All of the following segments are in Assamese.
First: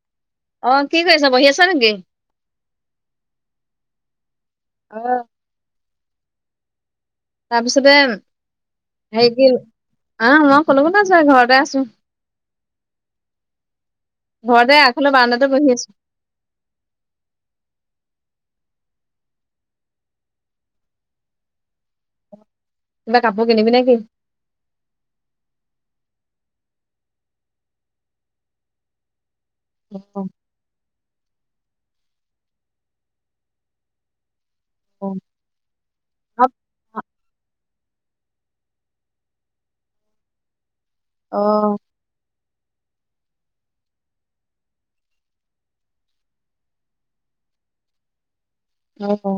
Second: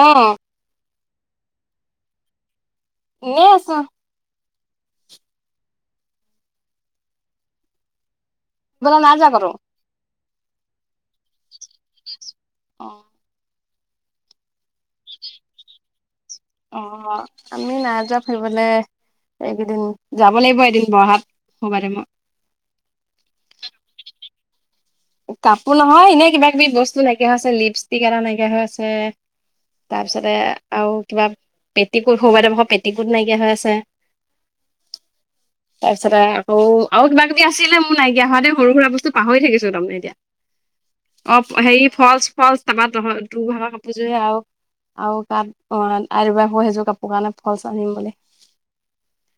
অ অ কি কৰিছা বহি আছা নেকি? এনেই আছো। অ। তাৰপিছতে ফুৰিবলৈ নাই যোৱা হেৰি কতো কি অ মই [unintelligible] আছো ঘৰতে আছো। অ' ঘৰতে আগফালৰ বাৰাণ্ডাতে বহি আছো। অ আমি নাই যোৱা ফুৰিবলে। এইকেইদিন যাব লাগিব এদিন [unintelligible] কিবা কাপোৰ কিনিবি নেকি? কাপোৰ নহয় এনেই কিবা কিবি বস্তু নাইকিয়া হৈ হৈছে লিপষ্টিক এটা নাইকিয়া হৈ আছে, তাৰপিছতে আৰু কিবা পেটিকোত সৰুবাইৰ পেটিকোত নাইকিয়া হৈ আছে, তাৰপিছতে আকৌ আৰু কিবা কিবি আছিলে মোৰ নাইকিয়া হোৱাতে সৰু সুৰা বস্তু পাহৰি থাকিছো তাৰমানে এতিয়া। অ হেৰি ফলচ ফলচ তাৰপা তহ তোৰ ভাগৰ কাপোৰ যোৰে আৰু আৰু [unintelligible] সেইযোৰ কাপোৰ কাৰণে ফলচ আনিম বুলি। অ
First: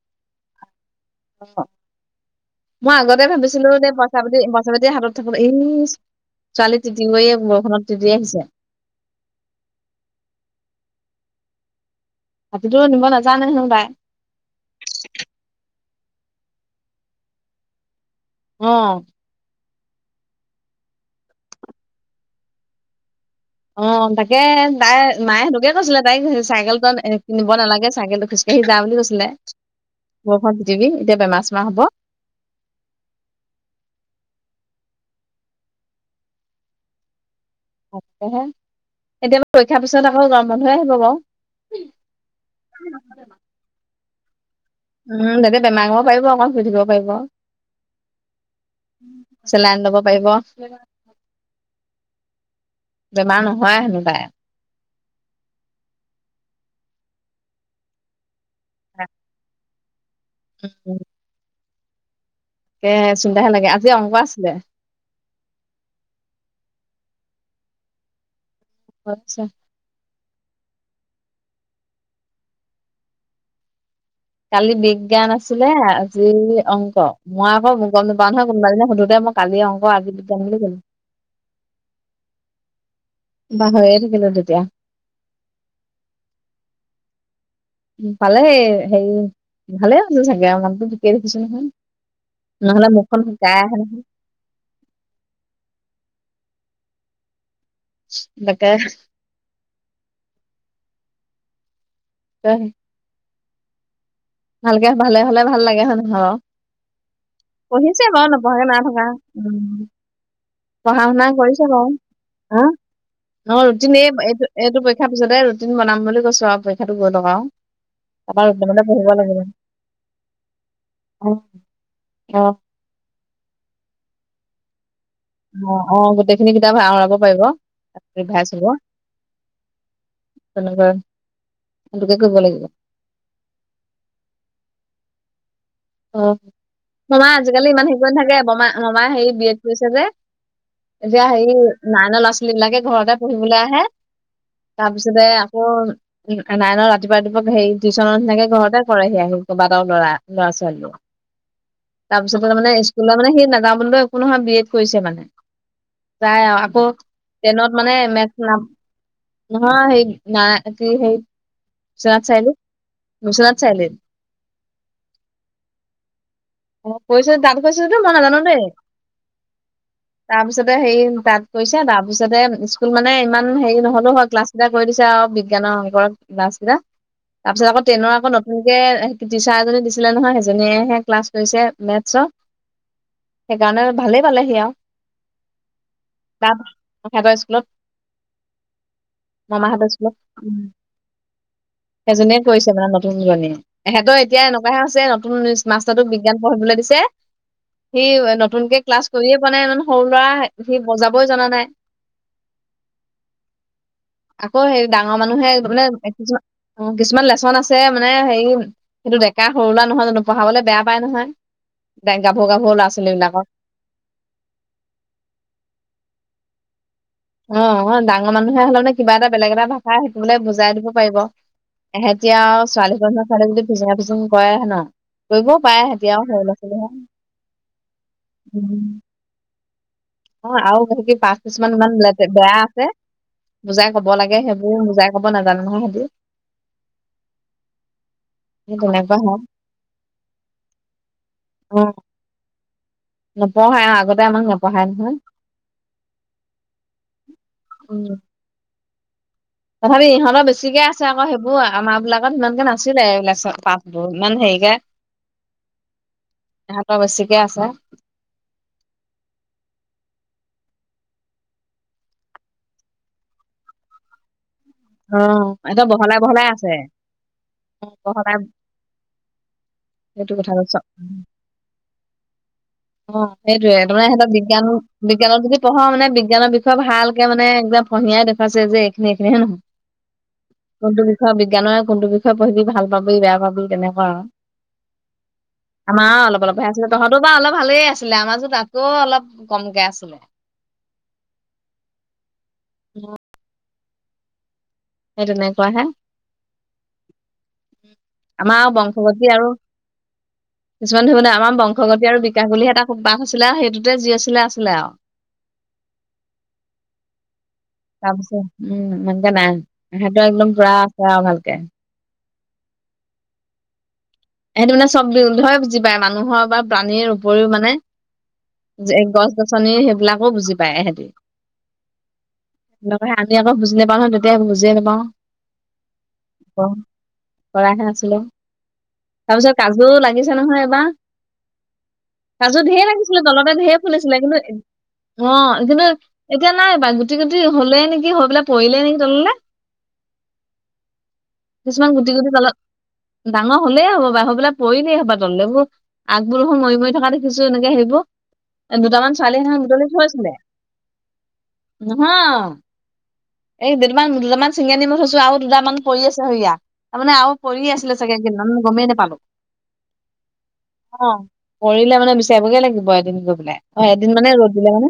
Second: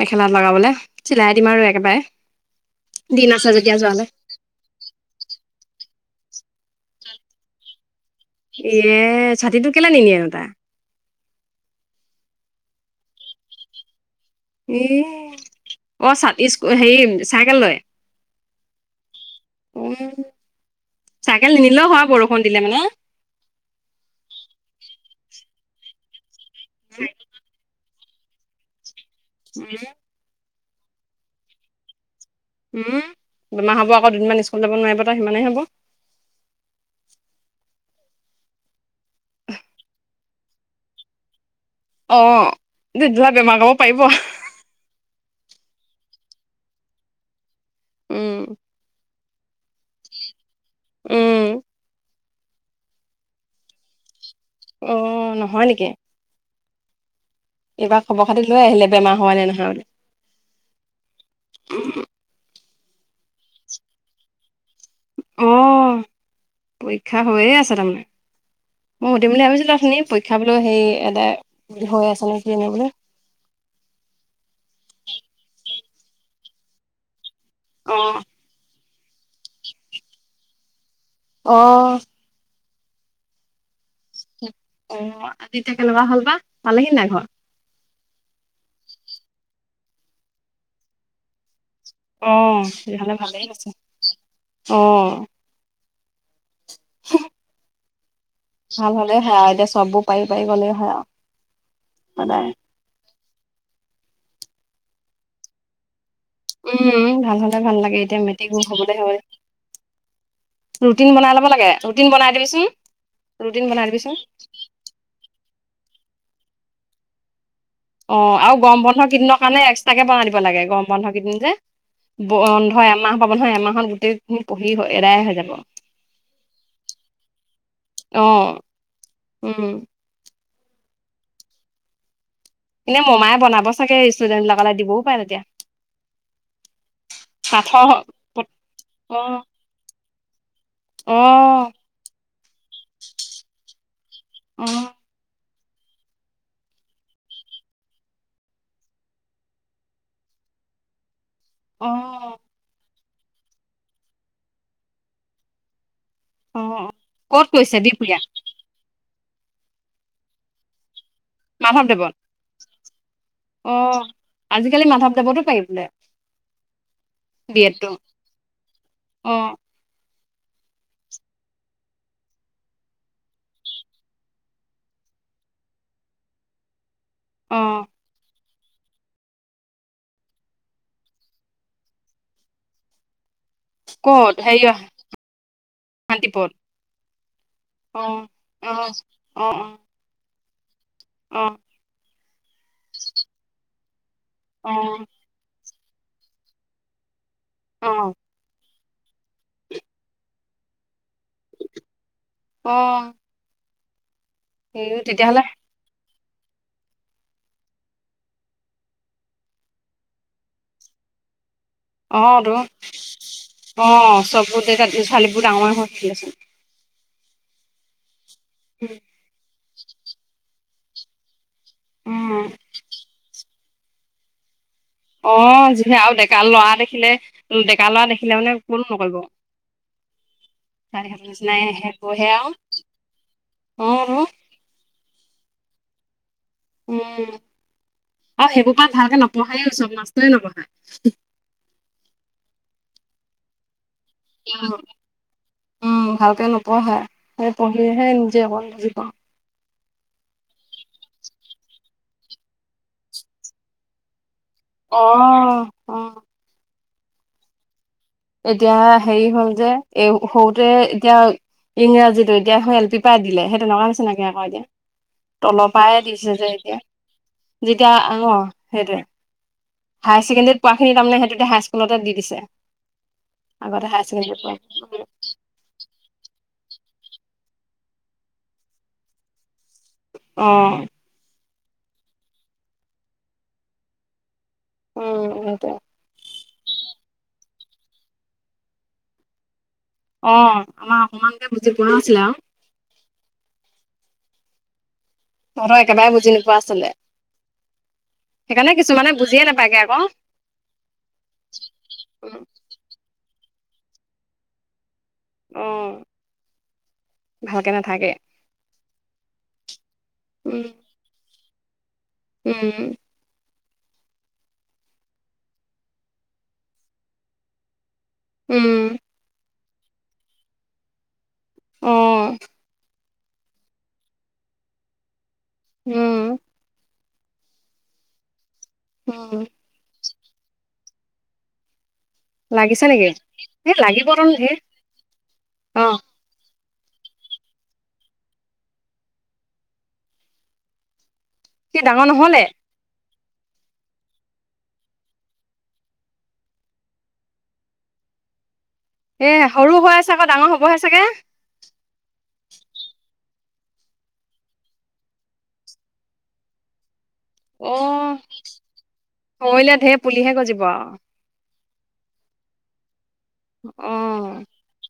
মেখেলাত লগাবলৈ চিলাই দিম আৰু একেবাৰে, মই আগতে দিন আছে ভাবিছিলো যেতিয়া যোৱালে। [unintelligible] হাতত থাকো এইচ ছোৱালী তিতি গৈয়ে বৰখুনত তিতি আহিছে। এ ছাতিটো কেলে নি নিনিয়ে নো তাই? ছাতিটো নিব নাজানে হেন তাই। ইএ অ ছাতি ইছ হেৰি চাইকেল লৈ। অ উ চাইকেল নিনিলেও হয় বৰষুণ দিলে মানে। অ তাকে তাই মায়ে সেইকে কৈছিলে তাইক চাইকেল খন কিনব ব নালাগে চাইকেলে খোজকাঢ়ি যা বুলি কৈছিলে। [unintelligible] বৰষুণত তিতিবি এতিয়া বেমাৰ চেমাৰ হ'ব। বেমাৰ হ'ব আকৌ দুদিনমান স্কুল যাব নোৱাৰিব তাৰ সিমানেই হ'ব। তাকেহে এতিয়া পৰীক্ষাৰ পিছত আকৌ গৰম বন্ধহে আহিব বাৰু। অ [unintelligible] পাৰিব উম তাতে বেমাৰ হ'ব পাৰিব আকৌ শুই পাৰিব। উম। চেলাইন ল'ব পাৰিব। উম বেমাৰ নহয় হেনো তাইৰ। অ নহয় নেকি? এইবাৰ খবৰ খাতি লৈ আহিলে বেমাৰ হোৱা নে নহয় বুলি। উ [unintelligible] তাকে চিন্তাহে লাগে আজি অংক আছিলে। অঁ' পৰীক্ষা হৈয়ে আছে তাৰমানে। মই সুধিম বুলি ভাবিছিলোঁ উঠুনি, পৰীক্ষা বোলো সেই এদায় হৈ আছে নে কি এনে বোলি। কালি বিজ্ঞান আছিলে, আজি অংক মই আকৌ গম অ নপাও নহয়। কোনোবা এজনীয়ে সধোতেই কালি অংক আজি যাম বুলি কলো। অঁ'। পাহৰিয়ে থাকিলো তেতিয়া। অঁ' আজি এতিয়া কেনেুৱা হ'ল বা পালেহি নাই ঘৰ? উম পালেহি, হেৰি ভালে হ'ল চাগে আৰু মানুহতো ঠিকে দেখিছো অ', নহয়। নহ'লে মুখখন শুকাই আহে নহয়। অঁ। [unintelligible] [unintelligible] ভাল হ'লে হয় আৰু এতিয়া চববোৰ পাৰি পাৰি গ'লে হয় আৰু সদায়। ভালকে ভালে হ'লে ভাল লাগে হয় নহয় বাও। উম, ভাল হ'লে ভাল লাগে পঢ়িছে এতিয়া বাৰু মেট্ৰিক নপঢ়াকে নাই হ'বলৈ থকা। হ'লে পঢ়া ৰুটিন শুনা বনাই ল'ব লাগে কৰিছে বাৰু, ৰুটিন বনাই দিবিচোন। অঁ' বনাই ৰুটিন এই দিবিচোন এইটো এইটো পৰীক্ষাৰ পিছতে ৰুটিন বনাম বুলি কৈছো আৰু পৰীক্ষাটো গৈ লগ আৰু। অঁ তাৰপৰা আৰু গৰম ৰুটিনতে বন্ধ পঢ়িব কেইদিনৰ লাগিব কাৰণে এক্সট্ৰাকে বনাই দিব লাগে, গৰম বন্ধ অ কেইদিন যে। অ ব বন্ধ এমাহ পাব নহয়, এমাহত গোটেইখিনি পঢ়ি এদাই হৈ যাব। অঁ অঁ' গোটেইখিনি কিতাপ আওৰাব পাৰিব তাৰ ৰিভাইছ অ', হ'ব। উম। তেনেকুৱাই, সেইটোকে কৰিব লাগিব। এনেই মোমাইে বনাব চাগে ষ্টুডেণ্টবিলাকাললে দিবও পাৰে তেতিয়া। অঁ' মামাই আজিকালি পাঠৰ ইমান হেৰি নাথাকে মামাই হেৰি অ', বিয়েত কৰিছে যে। এতিয়া হেৰি অ', নাইনৰ ল'ৰা-ছোৱালী বিলাকে ঘৰতে পঢ়িবলৈ আহে। অ'। তাৰপিছতে আকৌ উমঁ' নাইনৰ ৰাতিপুৱা ৰাতিপুৱা সেৰি টিউশ্যনৰ নিচিনাকে ঘৰতে কৰেহি আহি কেইবাটাও ল'ৰা, লৰা ছো ৱালীয়ে। অঁ। তাৰপিছতে মানে স্কুলে মানে সি নাজাও বুলি কলেও একো নহয় বি এড কৰিছে মানে। যায় আৰু, অ অ আকৌ ক'ত কৈছে টেনত মানে বিহপুৰীয়া মেটছ নাম নহয় সেই ন কি সেই মাধৱদেৱত বিশ্বনাথ চাৰিআলি, বিশ্বনাথত অ চাৰিআলি। আজিকালি মাধৱদেৱতো পাৰি বোলে। অহ', কৈছে যদি‌ বি তাৰ এডটো পিছত মই নাজানো দেই। অ তাৰপিছতে হেৰি তা'ত গৈছে তাৰপিছতে স্কুল মানে ইমান হেৰি নহ'লেও হয়। ক্লাছ তা'তে কৰি দিছে আৰু বিজ্ঞানৰ, অংকৰ ক্লাছ কেইটা। অ তাৰপিছত আকৌ টেনৰ আকৌ নতুনকে টিচাৰ এজনী দিছিলে নহয়। সেইজনীয়ে'হে ক্লাছ কৰিছে মেথছৰ। সেইকাৰণে ভালেই ক'ত পালে সি হেৰি আৰু। শান্তিপথ তা'ত সিহঁতৰ স্কুলত অ অ মামাহঁতৰ অ। অঁ। সেইজনীয়ে কৈছে মানে নতুন জনী সিহঁতৰ এতিয়া অ এনেকুৱাহে আছে নু- ইংলিছ মাস্তৰটোত বিজ্ঞান পঢ়িবলৈ দিছে। সি নতুনকে ক্লাছ- কৰিয়ে পোৱা নাই মানে সৰু ল'ৰা সি বজাবলৈ জনা নাই। অঁহ। আকৌ হে ডাঙৰ তেতিয়াহ'লে মানুহে মানে কিছুমান অ কিছুমান লেচন আছে মানে হেৰি সেইটো ডেকা সৰু ল'ৰা নহয় জানো। পঢ়াবলে বেয়া পাই নহয় ব অ গাভৰু তো গাভৰু ল'ৰা ছোৱালী বিলাকক। অ চবতে ত ছোৱালীবোৰ ডাঙৰে হৈছিলে চোন অ অ ডাঙৰ মানুহে হ'লে মানে কিবা এটা বেলেগ এটা ভাষা শিকিবলে বুজাই দিব পাৰিব। উম এহেতিয়াও আৰু ছোৱালী ছালে যদি ফিচিঙনা ফিচুং কৰে ন। অ কৰিবও পাৰে যিহে সেহেতি আৰু সৰু ডেকা ল'ৰা ছোৱালীহে দেখিলে ডেকা ল'ৰা দেখিলে মানে কোনো নকৰিব। অ আৰু সেতি ছোৱালীহঁতৰ পাঁচ কিচ নিচিনাই আহে মানমান লে বহে আৰু বেয়া আছে অ বুজাই কব তো লাগে সেইবোৰ বুজাই। কব নাজানে নহয় হেতি। উম আৰু সেইবোৰ সেই পৰা তেনেকুৱা ভালকে হয় নপঢ়ে চব মাষ্টয়ে নপঢ়ায়। উম! নপঢ়ায় আৰু আগতে আমাক নপঢ়াই নহয়। উম ভালকে নপঢ়ায় সেই পঢ়িহে নিজে অকণ বুজি পাওঁ। তথাপি ইহঁতৰ বেছিকে আছে আকৌ সেইবোৰ আমাৰ বিলাকত ইমানকে নাছিলে এইবিলাক পাছবোৰ ইমান হেৰিকে অ অ', ইহঁতৰ বেছিকে আছে। এতিয়া হেৰি হ'ল যে এই সৰুতে এতিয়া ইংৰাজীটো এতিয়া এল পি পৰাই দিলে সেই তেনেকুৱা হৈছে নকে আকৌ এতিয়া। সিহঁতৰ তলৰপাই বহলাই দিছে বহলাই যে আছে এতিয়া যেতিয়া অ বহলাই সেইটোৱে হায় সেইটো কথা ছেকেণ্ডাৰি কৈছ পোৱাখিনি তাৰ মানে সেইটোতে হাই-স্কুলতে দি দিছে। অ সেইটোয়ে আগতে হায়াৰ তাৰানে সিহঁতৰ ছেকেণ্ডেৰীত বিজ্ঞান পোৱা বিজ্ঞানত যদি পঢ় মানে বিজ্ঞানৰ বিষয়ে ভালকে মানে একদম ফহিয়াই দেখুৱাইছে যে এইখিনি এইখিনি হয় নহয়। অ। কোনটো বিষয়ে বিজ্ঞানৰ কোনটো বিষয়ে পঢ়িবি ভাল পাবি বেয়া পাবি তেনেকুৱা আৰু। উম সেইটোৱে। আমাৰও অলপ অলপ হে আছিলে তহঁতোও বা অলপ ভালেই আছিলে আমাৰ চোৱা তাতকৈ অলপ কমকে আছিলে। অ আমাৰ অমকমানকে বুজি পোৱা আছিলে আৰু। সেই তহঁহত তেনেকুৱাহে একেবাৰে বুজি নোপোৱা আছিলে, আমাৰ সেইকাৰণে কিছুমানে বংশগতি আৰু বুজিয়ে নাপাগে আকৌ। কিছুমান ধৰিবে আমাৰ বংশগতি আৰু বিকাশ বুলিহে এটা পাঠ আছিলে আৰু সেইটোতে যি আছিলে আছিলে আৰু। অ ভালকে নাথাকে। তাৰপিছত উম এনেকে নাই সিহঁতৰ একদম উম, পুৰা আছে আৰু ভালকে। উম সেইটো মানে চব বি ধৰ বুজি পায় মানুহৰ বা প্ৰাণীৰ উপৰিও মানে উম, গছ গছনী সেইবিলাকো বুজি পায় এহেতি। অ আকৌ সিহতে আজি বুজিয়ে নাপাওঁ ন তেতিয়া বুজিয়ে নাপাওঁ। উম অ কৰাহে নাছিলো। উম। তাৰপিছত কাজুও লাগিছে নহয় এবাৰ। কাজু লাগিছে ঢেৰ নেকি? লাগিছিলে তলতে এ ঢেৰ লাগিব ফুলিছিলে তন কিন্তু ধেৰ। অ কিন্তু অ', এতিয়া নাই পাই গুটি গুটি হ'লে নেকি হৈ পেলাই পৰিলে নেকি তললে। [inaudible] কিছুমান ডাঙৰ গুটি গুটি নহ'লে? তলত ডাঙৰ হলেই হ'ব পায় হয় পেলাই পৰিলেই হ'ব তললেবোৰ। আগবোৰ দেখোন মৰি মৰি থকা দেখিছো এনেকে সেইবোৰ। দুটামান এ ছোৱালীয়ে সেইদিনাখন সৰু বুটলি হৈ আছে আকৌ থৈইছিলে ডাঙৰ হ'বহে চাগে? নহয়। এই দুটামান দুটামান ছিঙি আনি মই থৈছো, আৰু দুটামান পৰি আছে সেয়া তাৰমানে আৰু পৰি আছিলে অ', চাগে, কেইডালমান মই গমেই নোপালো। সৰিলে ধেৰ পুলিহে গজিব আৰু। অঁ হৰিলে মানে বিচাৰিবগে লাগিব এদিন গৈ। লে, এদিন মানে অ', ৰ'দ দিলে মানে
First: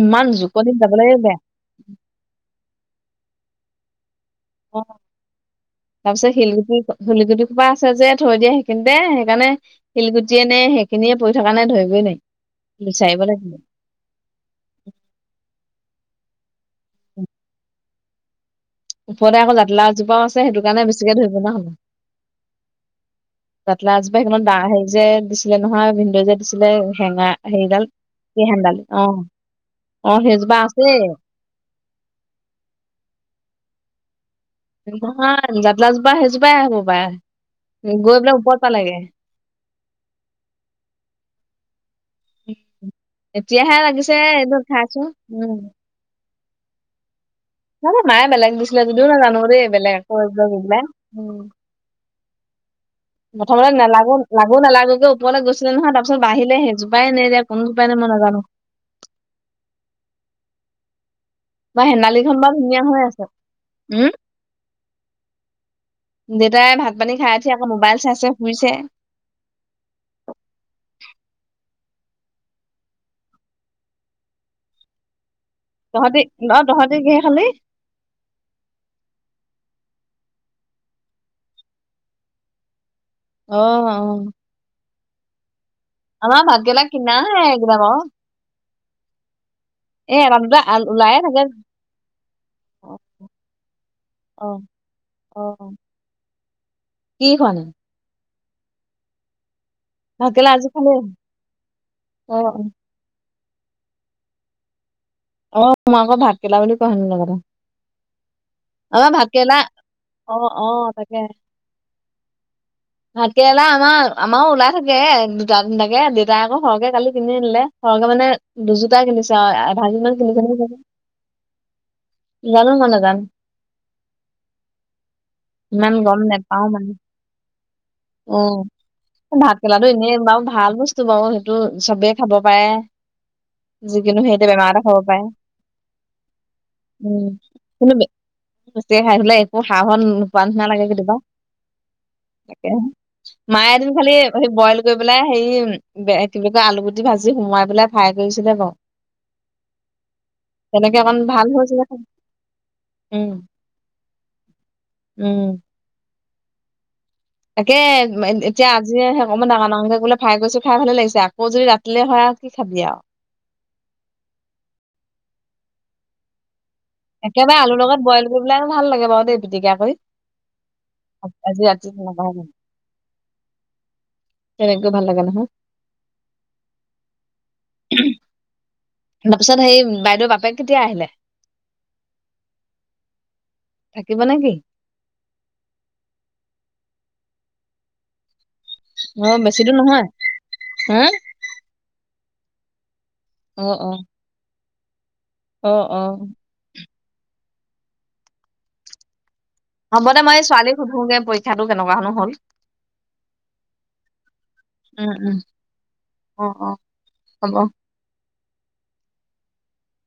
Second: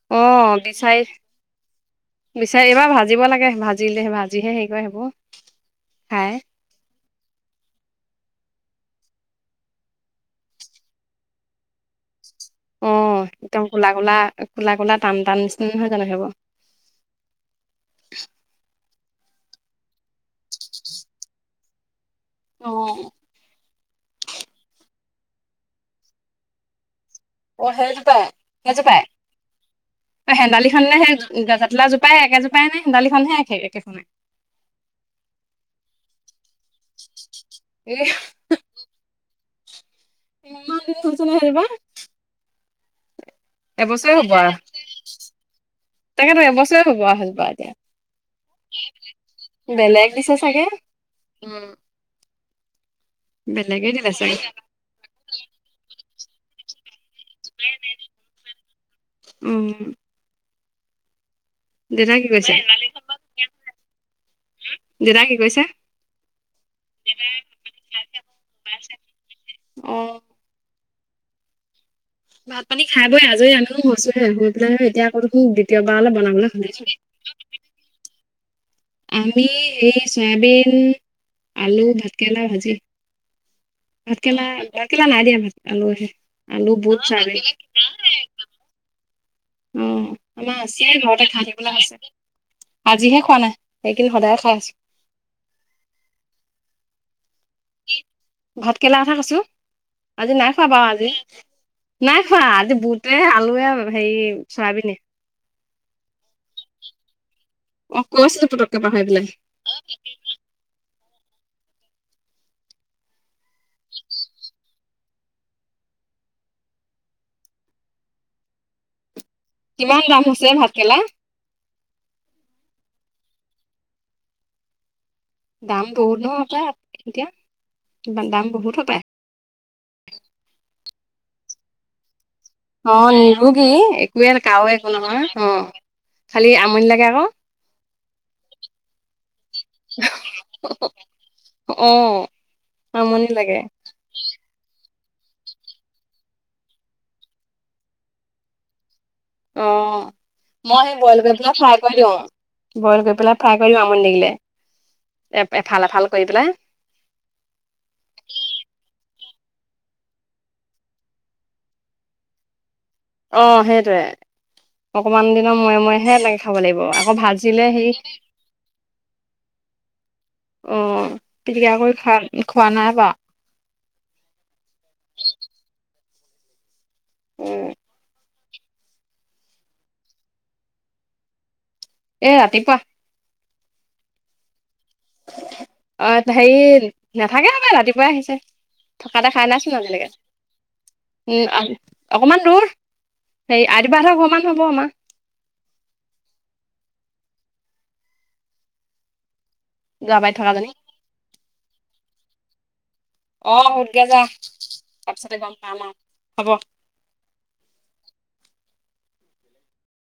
ইমান জুকণিনত যাবলেকে বেয়া। বিচাৰিবা ভাজিব লাগে, ভাজিলে ভাজিহে হেৰি অ কৰে সেইবোৰ। তাৰপিছত খাই। শিলগুটি শিলগুটি সোপা আছে যে থৈ দিয়ে সেইখিনতে সেইকাৰণে শিলগুটিয়ে নে সেইখিনিয়ে পৰি থকা নে ধৰিবই নোৱাৰি বিচাৰিব লাগিব। কোলা কোলা কোলা কোলা টান টান নিচিনা নহয় জানো সেইবোৰ। [inaudible] ওপৰতে আকৌ জাতি লাও এজোপাও আছে, সেইটো কাৰণে বেছিকে ধৰিব নোৱৰা হলো মই। অঁ জাতিলাও এজোপা ইখনত দা হেৰি যে দিছিলে নহয় ভিনদেউ যে দিছিলে, হেঙা অ', সেইডাল সেইজোপাই, কি হেনদালি সেইজোপাই? অঁ, অঁ সেইজোপা হেন্দালিখননে আছেই। সেই জাতিলাও জোপা একেজোপাই নে হেন্দালিনহে একে একেখনেই। নহয় জাতিলাওজোপা সেইজোপাই আগৰ এ পৰাই গৈ পেলাই ওপৰত পালাগে। ইমানদিন হৈছেনে সেইজোপা। এতিয়াহে এবছৰে লাগিছে, এই খাইছো উম। তাকেটো এবছৰে লগোৱা হল প্ৰায়। জানো মাই বেলেগ দিছিলে যদিও নাজানো দেই বেলেগ আকৌ দিছে এইবিলাক লৈ চাগে পেলাই। প্ৰথমতে বেলেগে দিলে নালাগো চাগে লাগো নালাগোকৈ ওপৰলৈ গৈছিলে নহয়, তাৰপিছত বাহিলে সেই জো পাই নে এতিয়া কোন জোপাই নে মই নাজানো। উম। বা দেউতা কি হেন্দালিখন কৰিছে বাৰু ধুনীয়া হৈ আছে, উম দেউতা কি কৰিছে? দেউতাই ভাত পানী খাই উঠি আকৌ মোবাইল চাইছে শুইছে। অ ভাত পানী খাই বৈ আজৰি আনো হৈছো হে, শুই পেলাই এতিয়া আক দেখোন দি তহঁতি ন তহঁতি কিহে খালি? আমি এই চয়াবিন আলু ভাতকেৰেলা ভাজি। অ অ ভাতকেৰেলা ভাতকেৰেলা নাই দিয়া ভাত, আলুহে। আমাৰ আলু ভাতকেৰেলা বুত কিনাহে চয়াবিন। এইকেইটা বাৰু উম, এ এটা দুটা আমাৰ আল- আছেই ওলায়ে ঘৰতে খাঁই থাকে থাকিবলে হৈছে। অ আজিহে খোৱা নাই এইকেদিন সদায় অ খাই আছো। অ কি খোৱা নাই? কি ভাতকেৰেলা কথা কৈছো। আজি ভাতকেৰেলা নাই খোৱা বাৰু খালি আজি, নাই অ অ খোৱা আজি বুত টোৱে আলুৱে হেৰি চয়াবিনে। অ মই আকৌ ভাতকেৰেলা বুলি কোৱা শুনিলো আগতে। গৈছিলোঁ পতকে পাহৰি পেলাই। না অ অ তাকে। [inaudible] ভাতকেৰেলা আমাৰ আমাৰো ওলাই থাকে, দুটা তিনটাকে, দেউতাই মোক সৰহকে কালি কিনি দিলে। সৰহকে মানে, দুজোটাই কিনিছে আৰু কিমান আধাকেজি মান দাম কিনিছে হৈছে নেকি ভাতকেৰেলা কালি। জানো মই নাজানো। দাম ইমান বহুত গ'ম নহয় নেপাওঁ মানে, হপাই এতিয়া দাম উম। বহুত হপায় ভাতকেৰেলাটো এনে বাৰু ভাল বস্তু বাৰু। সেইটো চবে খাব পাৰে। অ নিৰোগী যিকোনো একোৱে হেৰিতে কাৰো বেমাৰতে খাব পাৰে। একো খাব পাৰে। নহয় অ খালি আমনি লাগে উম, আকৌ কিন্তু বেছিকে খাই থাকিলে একো সা - সোৱাদ নোপোৱা নিচিনা লাগে কেতিয়াবা। অ তাকে আমনি লাগে মায়ে এদিন খালি হে বইল কৰি পেলাই হেৰি, কি বুলি কয়? আলুগুটি ভাজি সোমোৱাই পেলাই ফ্ৰাই কৰিছিলে ক '। অঁ। মই সেই তেনেকে অকন বইল কৰি ভাল পেলাই ফ্ৰাই হৈছিলে কৰি খাই। দিওঁ। বইল কৰি উম পেলাই ফ্ৰাই কৰি দিওঁ আমনি লাগিলে। উম এ-এফাল, এফাল কৰি পেলাই। তাকে এ এতিয়া আজিয়েহে অকণমান ডাঙৰ ডাঙকে বোলে ফ্ৰাই কৰিছোঁ, খাই ভালে লাগিছে। আকৌ যদি ৰাত তিলে হয় কি খাবি আও। অঁ, সেইটোৱে। অকমান দিনৰ মুৰে মুৰেহে এনেকে খাব লাগিব আৰু। একেবাৰে আলুৰ লগত বইল কৰি পেলাইও ভাল লাগে বাৰু দেই পিটিকা কৰি। অ আ আজি পিটিকা ৰাতি কৰি খোৱা [unintelligible] খোৱা নাই বাৰু তেনেকো ভাল লাগে নহয়। উম। তাৰপিছত হেৰি, বাইদেউৰ বাপেক কেতিয়া আহিলে? এ ৰাতিপুৱা। থাকিব নেকি? অ' হেৰি, নাথাকে হপাই ৰাতিপুৱাই আহিছে। থকা অ দেখা নাইচোন বেছি দূৰ নাছিলোঁ নহয় আজিলৈকে। হা উম, আ অকণমান দূৰ, হেৰি আইটো বা হঁতৰ ঘৰ মান হ'ব আমাৰ। অঁ, অঁ। হ'ব দে। যোৱাবাৰীত মই এই থকাজনী ছোৱালীক সোধোগে পৰীক্ষাটো কেনেকুৱানো হ'ল। অঁ, সোধগে যা, উম, উম। তাৰপিছতে গম পাম আৰু, অ', হ'ব। অ', হ'ব।